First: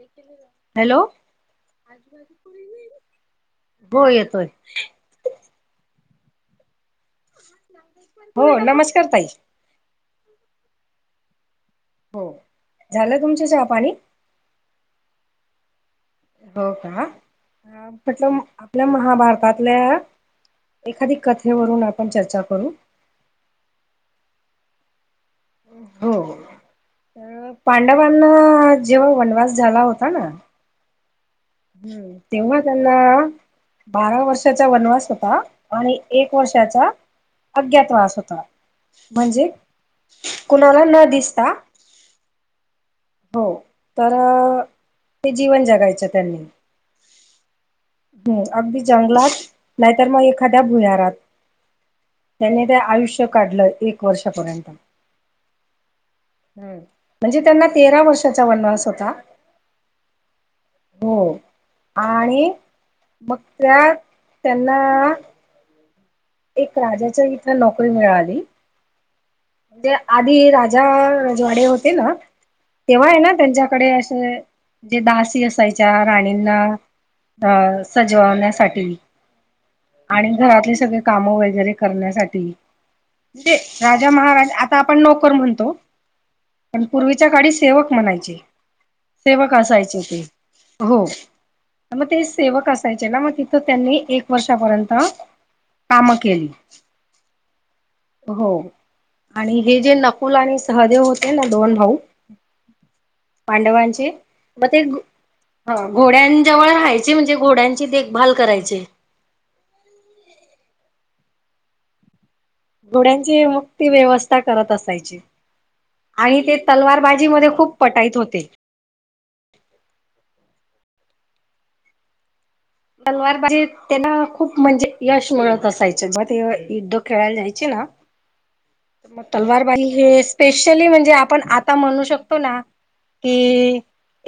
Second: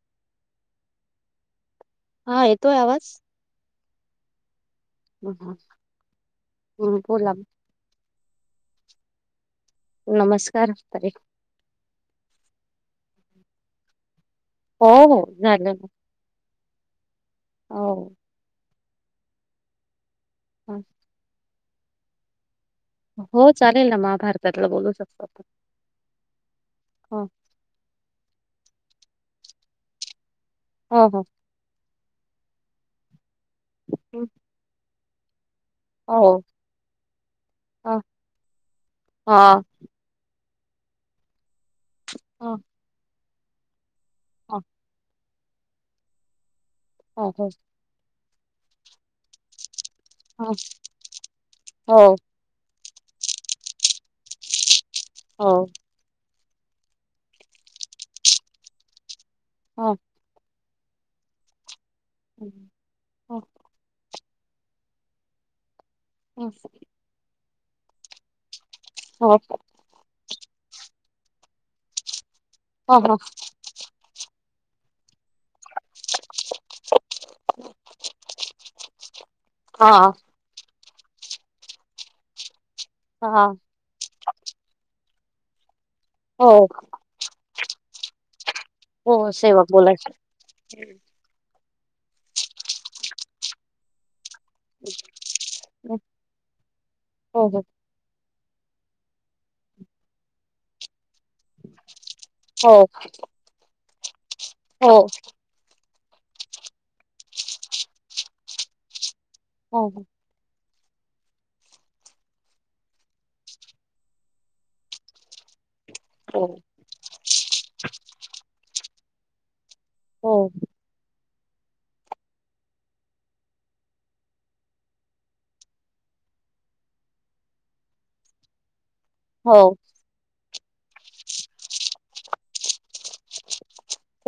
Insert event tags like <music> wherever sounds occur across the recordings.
<inaudible> Hello हा येतोय आवाज? हो येतोय ह -ह-हं बोला हो <inaudible> नमस्कार ताई नमस्कार-ताई हो झालं तुमच चहा पाणी? हो हो झालं ना हो का? - हो कस आपल्या महाभारतातल्या एखादी कथेवरून आपण चर्चा करू हो चालेल ना महाभारतातला बोलू शकत हो अ पांडवांना जेव्हा वनवास झाला होता ना हो- हो हम्म तेव्हा त्यांना बारा वर्षाचा वनवास होता आणि हो हो एक वर्षाचा अज्ञात हा वास होता म्हणजे? हा कुणाला न दिसता हं <inaudible> हो तर ते जीवन जगायचे त्यांनी ह ह <unintelligible> हम्म अगदी जंगलात, नाहीतर मग हा एखाद्या भुयारात हो त्या ते आयुष्य काढलं एक वर्षापर्यंत हो हम्म म्हणजे त्यांना तेरा वर्षाचा वनवास होता हो हो आणि मग त्यात त्यांना हो एक हो राजाच्या इथ नोकरी मिळाली हो म्हणजे आधी राजा रजवाडे होते ना? तेव्हा हो आहे ना त्यांच्याकडे असे जे दास सी असयच्या राणींना अ सजवण्यासाठी हा आणि घरातले सगळे काम वगैरे करण्यासाठीे हा म्हणजे महाराज आता आपण नोकर म्हणतो हो पण पूर्वीच्या काळी सेवक म्हणायचे हो सेवक असायची बोलायचं ते हो हा मग ते सेवक असायचे ना मग तिथं त्यांनी एक वर्षापर्यंत काम केली. हो हो हो हो आणि हे जे नकुल आणि सहदेव होत ना दोन भाऊ हो पांडवांचे मग ते हो ह घोड्यां जवळ राहायचे म्हणजे घोड्यांची देखभाल करायचे. हो हो. घोड्यांची मग ते व्यवस्था करत असायचे आणि हो हो ते तलवार बाजी मध्ये खूप पटाईत होते. हो. तलवार बाजीत त्यांना खूप म्हणजे यश मिळत असायचं म ते युद्ध खेळायला जायचे ना <unintelligible> त मग हो तलवारबाजी हेस स्पेशली म्हणजे आपण आता म्हणू शकतो ना की,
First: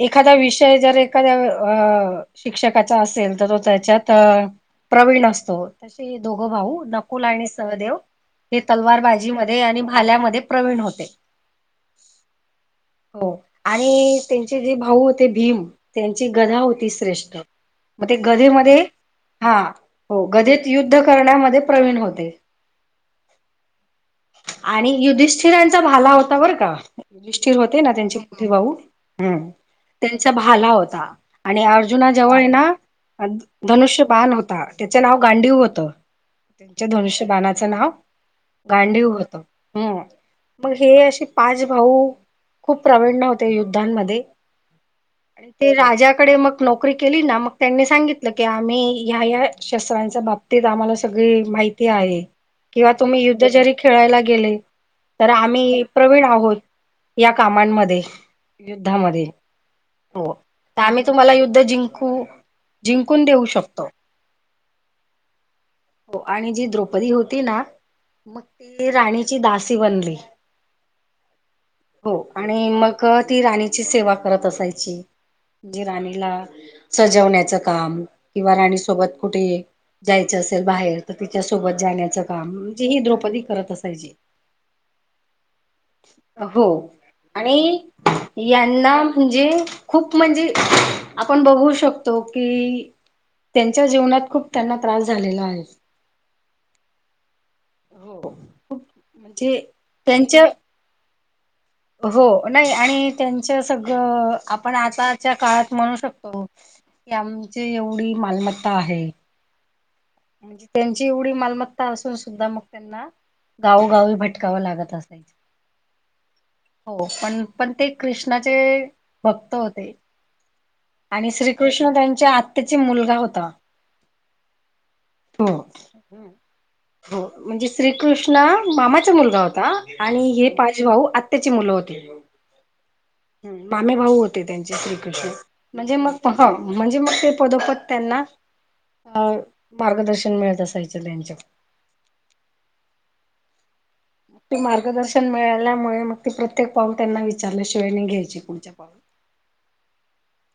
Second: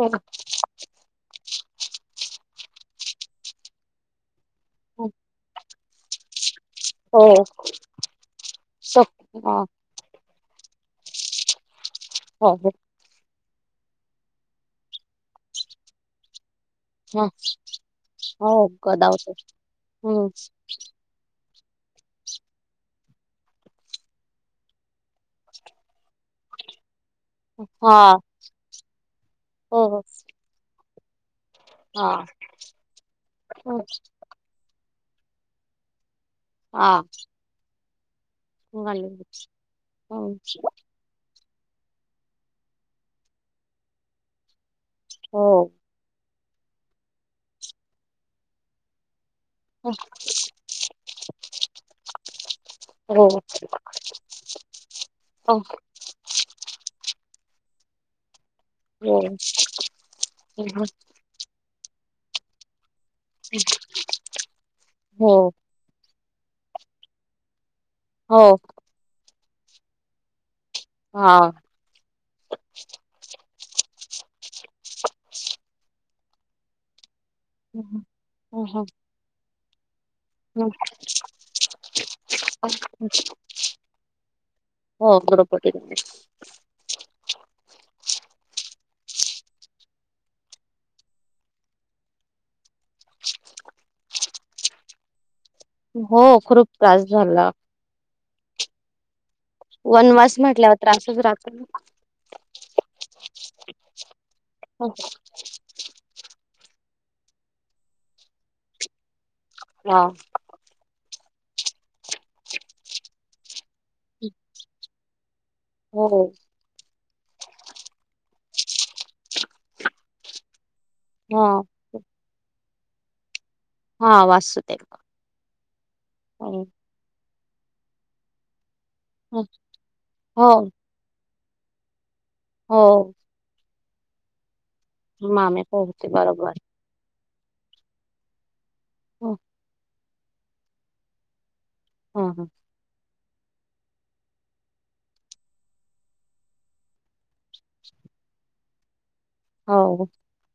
एखादा विषय जर एखाद्या अ शिक्षकाचा असेल तर तो त्याच्यात अ प्रवीण असतो तसे हे दोघ भाऊ नकुल हो आणि सहदेव हे तलवार बाजी मध्ये आणि भाल्यामध्ये प्रवीण होते. हो हो. हो आणि त्यांचे जे भाऊ होते भीम त्यांची गधा होती. ती हो श्रेष्ठ मग ते गधे हो मध्ये गदावतो हा हो हम्म गधेत युद्ध करण्यामध्ये प्रवीण होते. आणि युधिष्ठिरांचा भाला हो ता बरं का, युधिष्ठिर होते ना हा त्यांचे मोठे भाऊ हूं हो हो त्यांचा भाला होता. आणि हा अर्जुना जवळ येना हम्म, धनुष्य बान होता. त्याच नाव गांडीव होत. त्यांच्या हा धनुष्य बाणाचं नाव हो हो गांडीव होत. हूं, म हे असे पाच भाऊ खूप प्रविण्य होते. युद्धांमध्ये हो आणि ते राजाकडे मग नोकरी केली ना मग त्यांनी सांगितलं की आम्ही ह्या ह्या शस्त्रांच्या बाबतीत आम्हाला सगळी माहिती आहे किंवा तुम्ही हो यु ध्द जरी खेळायला गेले तर आम्ही प्रवीण आहोत या कामांमध्ये युद्धामध्ये हो त आम्ही तुम्हाला युद्ध जिंकू जिंकून देऊ शकतो, हो आणि जी द्रौ पदी होती ना हो मग ती राणीची दासी बनली. हा हो आणि मग ती राणी ची सेवा करत असायची म्हणजे राणीला सजवण्या चं काम किंवा राणी सोबत कुठे जायचं असेल बाहेर तर तिच्यासोबत जाण्याचं काम ही द्रौपदी करत असायची. हो द्रौपदी हो आणि यां ना म्हणजे खूप म्हणजे आपण बघू शकतो. की त्यांच्या जीवनात खूप त्यांना त्रास झालेला आहे. हो खूप त्रास झाला. हो म्हणजे वनवास त्यांच्या म्हटल्यावर त्रासच रा हो नाही आणि त्यांच सगळं आपण आताच्या काळात म्हणू शकतो. आमची एवढी मालमत्ता आहे. <unintelligible> ची एवढी मालमत्ता असून सुद्धा मग त्यांना गावोगावी भटकावं लागत असायचं. हो हो पण पण ते कृष्णाचे भक्त होते. आणि हा श्रीकृष्ण त्यांच्या आत्याची मुलगा होता. हा वासुतेरव हो हो म्हणजे श्रीकृष्णा मामाचा मुलगा होता आणि हो हे पाच भाऊ आत्त्याची मुलं होती. हो. मामे भाऊ होते त्यांचे श्रीकृष्ण मामे म्हणजे पोहते मग बरोबर म्हणजे मग ते पदोपद त्यांना अ हो मार्गदर्शन मिळत असायचं त्यांच्या हा हा मग ती मार्गदर्शन मिळाल्यामुळे मग ती प्रत्येक पाऊल त्यांना विचारल्याशिवाय नाही घ्यायची पुढचं पाऊल हो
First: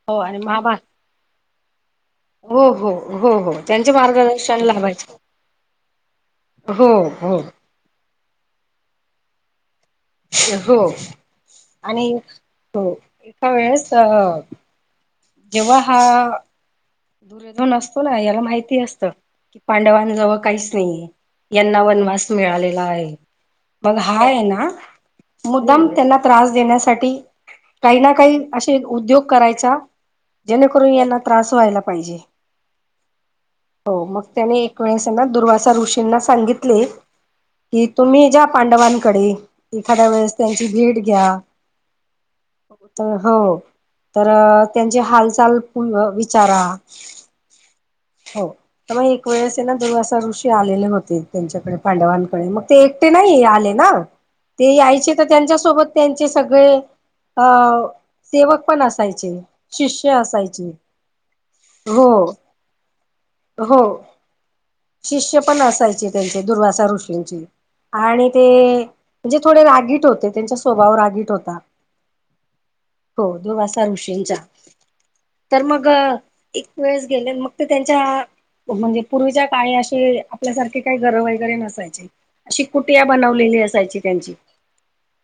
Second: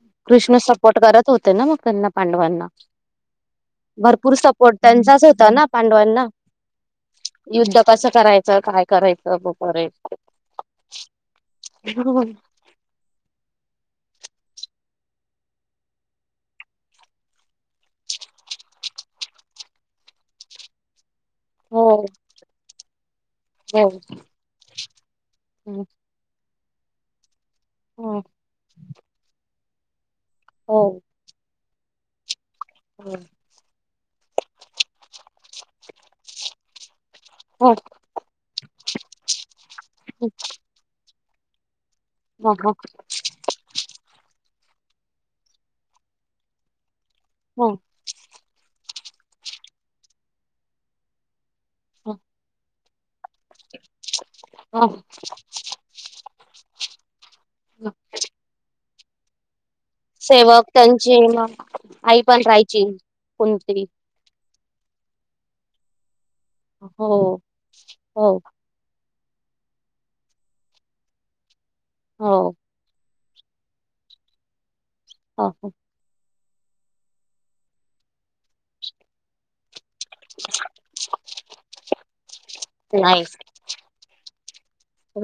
हो आणि कृष्ण महाबा सपोर्ट करत होते ना मग त्यांना हो पांडवांना हो हो हो त्यांचे भरपूर मार्गदर्शन सपोर्ट लाभायचे त्यांचाच होता ना पांडवांना, हो हो युद्ध कसं कराय च काय करायचं बपरे हो आणि हो हो का वेळेस अ जेव्हा हा दुर्योधन असतो ना याला माहिती असत की पांडवां जवळ काहीच नाहीये यांना हो वनवास मिळालेला आहे, हो पण हा आहे ना मुद्दाम त्यांना त्रास देण्यासाठी काही ना हो काही असे उद्योग करायचा जेणेकरून यांना त्रास व्हायला पाहिजे. हो मग त्याने एक वेळेसना दुर्वासा ऋषींना सांगितले, हो कि तुम्ही ज्या पांडवांकडे एखाद्या वेळेस त्यांची भेट घ्या हो तर हो तर त्यांची हालचाल विचारा, हो... हो तर मग एक वेळेस ना दुर्वासा ऋषी आलेले होते त्यांच्याकडे पांडवांकडे मग ते एक- ते नाही आले ना ते हो यायचे तर त्यांच्या सोबत त्यांचे सगळे अ सेवक पण असत असायचे यायचे सेवक त्यांची हो आई पण राहायची. पण हो तरी शिष्य पण असायचे त्यांचे दुर्वासा हो ऋषींची चे आणि हो ते- म्हणजे थोडे रागीट होते त्यांचा स्वभाव रागीट होता. हो... हो दुर्वासा ऋषींचा तर हो मग एक वेळेस गेले मग- त्यांच्या म्हणजे पूर्वीच्या काळी अशी- आपल्यासारखे काही घरं वगैरे नसायची अशी कुटिया नाही बनवलेली असायची त्यांची.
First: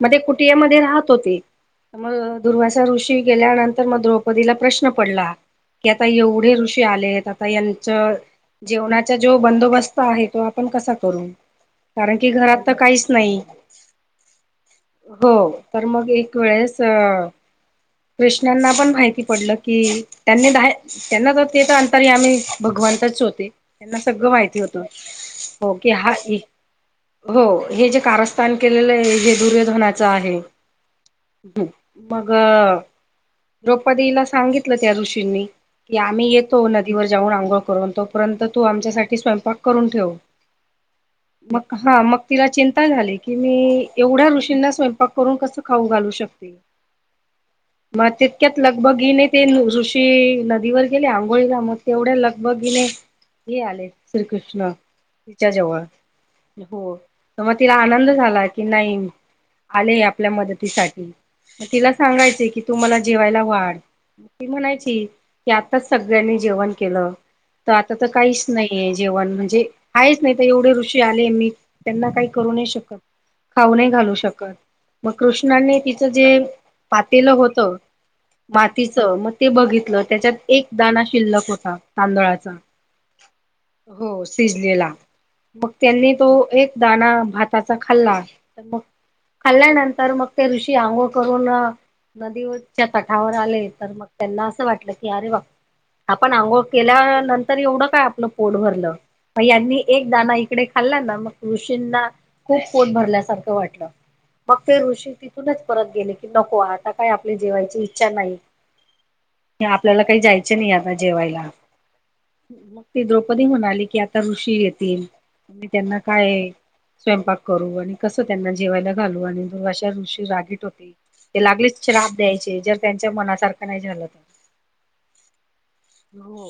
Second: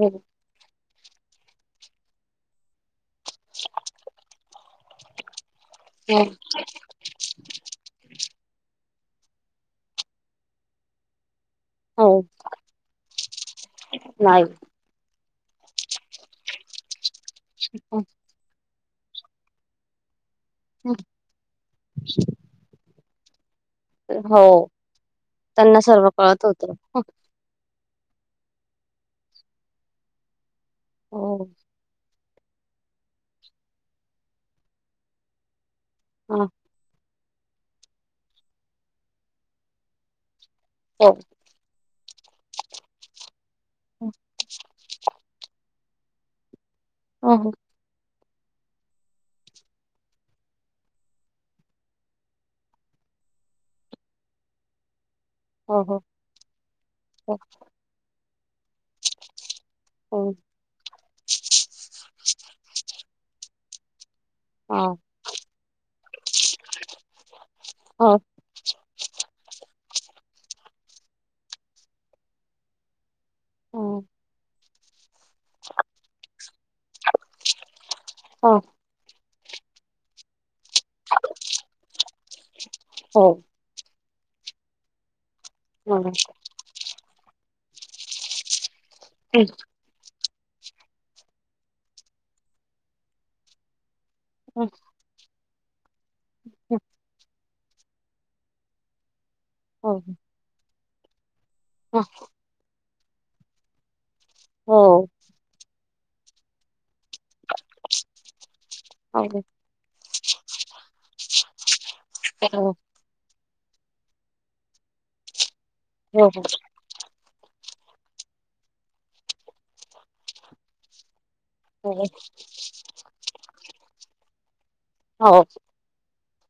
म ते कुटियामध्येध्ये राहत होते मग दुर्वासा ऋषी- गेल्यानंतर मग द्रौपदीला प्रश्न पडला की आता एवढे ऋषी आलेत- आता यांचा जेवणाचा जो बंदोबस्त आहे तो आपण कसा करू? कारण हो कि घरात तर काहीच नाही. नाही हो तर मग एक वेळेस अ कृष्णांना पण माहिती- पडलं की त्यांनी द त्यांना तर ते तर अंतर माहीत भगवंतच होते त्यांना सगळं माहिती हो होत हो त्यांना की सर्व हा कळत होत हो हे जे- कारस्थान केलेलं हे दुर्योधनादच आहे हो मग द्रौपदीला सांगितलं त्या ऋषींनी की आम्ही हो येतो येतो नदीवर जाऊन आंघोळ करून तोपर्यंत तू आमच्यासाठी स्वयंपाक करून ठेव. मग हा मग तिला चिंता झाली की मी एवढ्या ऋषींना स्वयंपाक- करून कस खाऊ घालू शकते? हो.. तितक्यात लगबगीत ने ते ऋशी नदीवर गेले आंघोळी साठी आंघोळी म तेवढ्या लगबगी ने तेही आले श्रीकृष्ण- तिच्या जवळ हो हो हो तर मग तिला आनंद झाला की नाही आले आपल्या मदतीसाठी म तिला सांगायचे कि तु मला जेवायला वाढ ती म्हणायची की आत्ताच सगळ्यांनी जेवण केलं तर आता तर काहीच नाहीे जेवण म्हणजे आहेच नाही तर एवढे ऋषी आले मी त्यांना काही करू नाही शकत. खाऊ नाही घालू शकत मग कृष्णांनी तिचं जे पातेलं होत मातीच मग ते बघितलं त्याच्यात दाना शिल्लक होता तांदळाचा हो शिजलेला मग त्यांनी तो एक दाणा भाताचा खाल्ला तर मग खाल्ल्यानंतर मग ते ऋषी आंघोळ करून नदीच्या तठावर आले तर मग ते त्यांना असं वाटलं की अरे वा आपण आंघोळ केल्यानंतर एवढं काय आपलं पोट भरलं म यांनी एक दाना इकडे खाल्ला ना मग ऋषींना खूप पोट भरल्यासारखं वाटलं. मग तेे ऋशी तिथूनच परत गेले की नको आज आता काही आपल्या जेवायची इच्छा नाही आपल्याला काही जायच नाही आता जेवायला मग ती द्रौपदी म्हणाली की आता ऋषी येतील मी त्यांना काय स्वयंपाक करू आणि कसं त्यांना जेवायला घालू आणि दुर्वाशा ऋषी रागीट होते ते लगेच शाप द्यायचे जर त्यांच्या मनासारखं नाही झालं तर. हो. हो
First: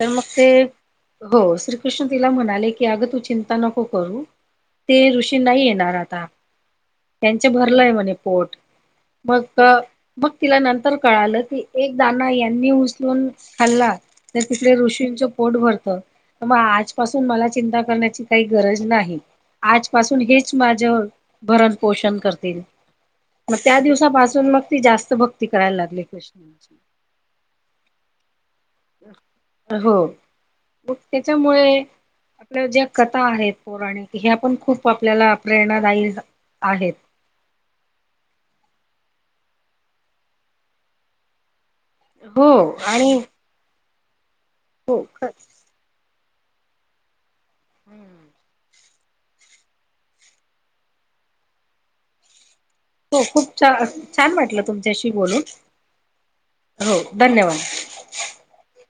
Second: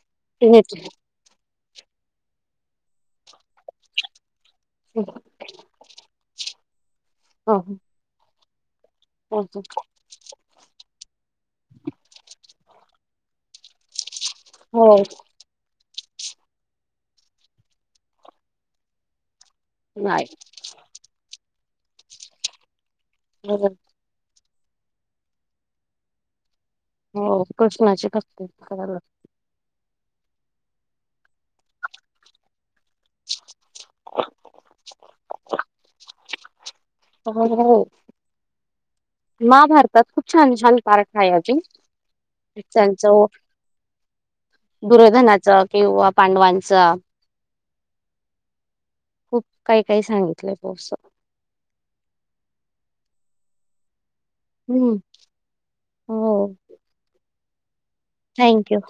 तर मग ते हो. श्रीकृष्ण तिला म्हणाले की अगं तू चिंता नको करू ते ऋषी नाही येणार आता त्यांचे भरलंय म्हणे पोट मग मग तिला नंतर कळालं की एक दाना यांनी उच लून खाल्ला तर तिकडे ऋषींचं पोट भरतं मग आजपासून मला चिंता करण्याची काही गरज नाही. आजपासून हेच माझं भरण पोषण करतील. मग त्या दिवसापासून मग ती जास्त भक्ती करायला लागली कृष्णाची. हो कृष्णाची एक असते. हो मग त्याच्यामुळे आपल्या ज्या कथा आहेत. पौराणिक ह्या पण खूप आपल्याला प्रेरणादायी आहेत. हो महाभारतात खूप छान छान पार्ट आहे अजून हो आणि त्यांचं हो दुर्योधनाचं किंवा पांडवांच. हम्म. खूप काही काही सांगितलंय बॉ अस. हो खूप छ छान वाटलं तुमच्याशी बोलून हो हो धन्यवाद. थँक्यू.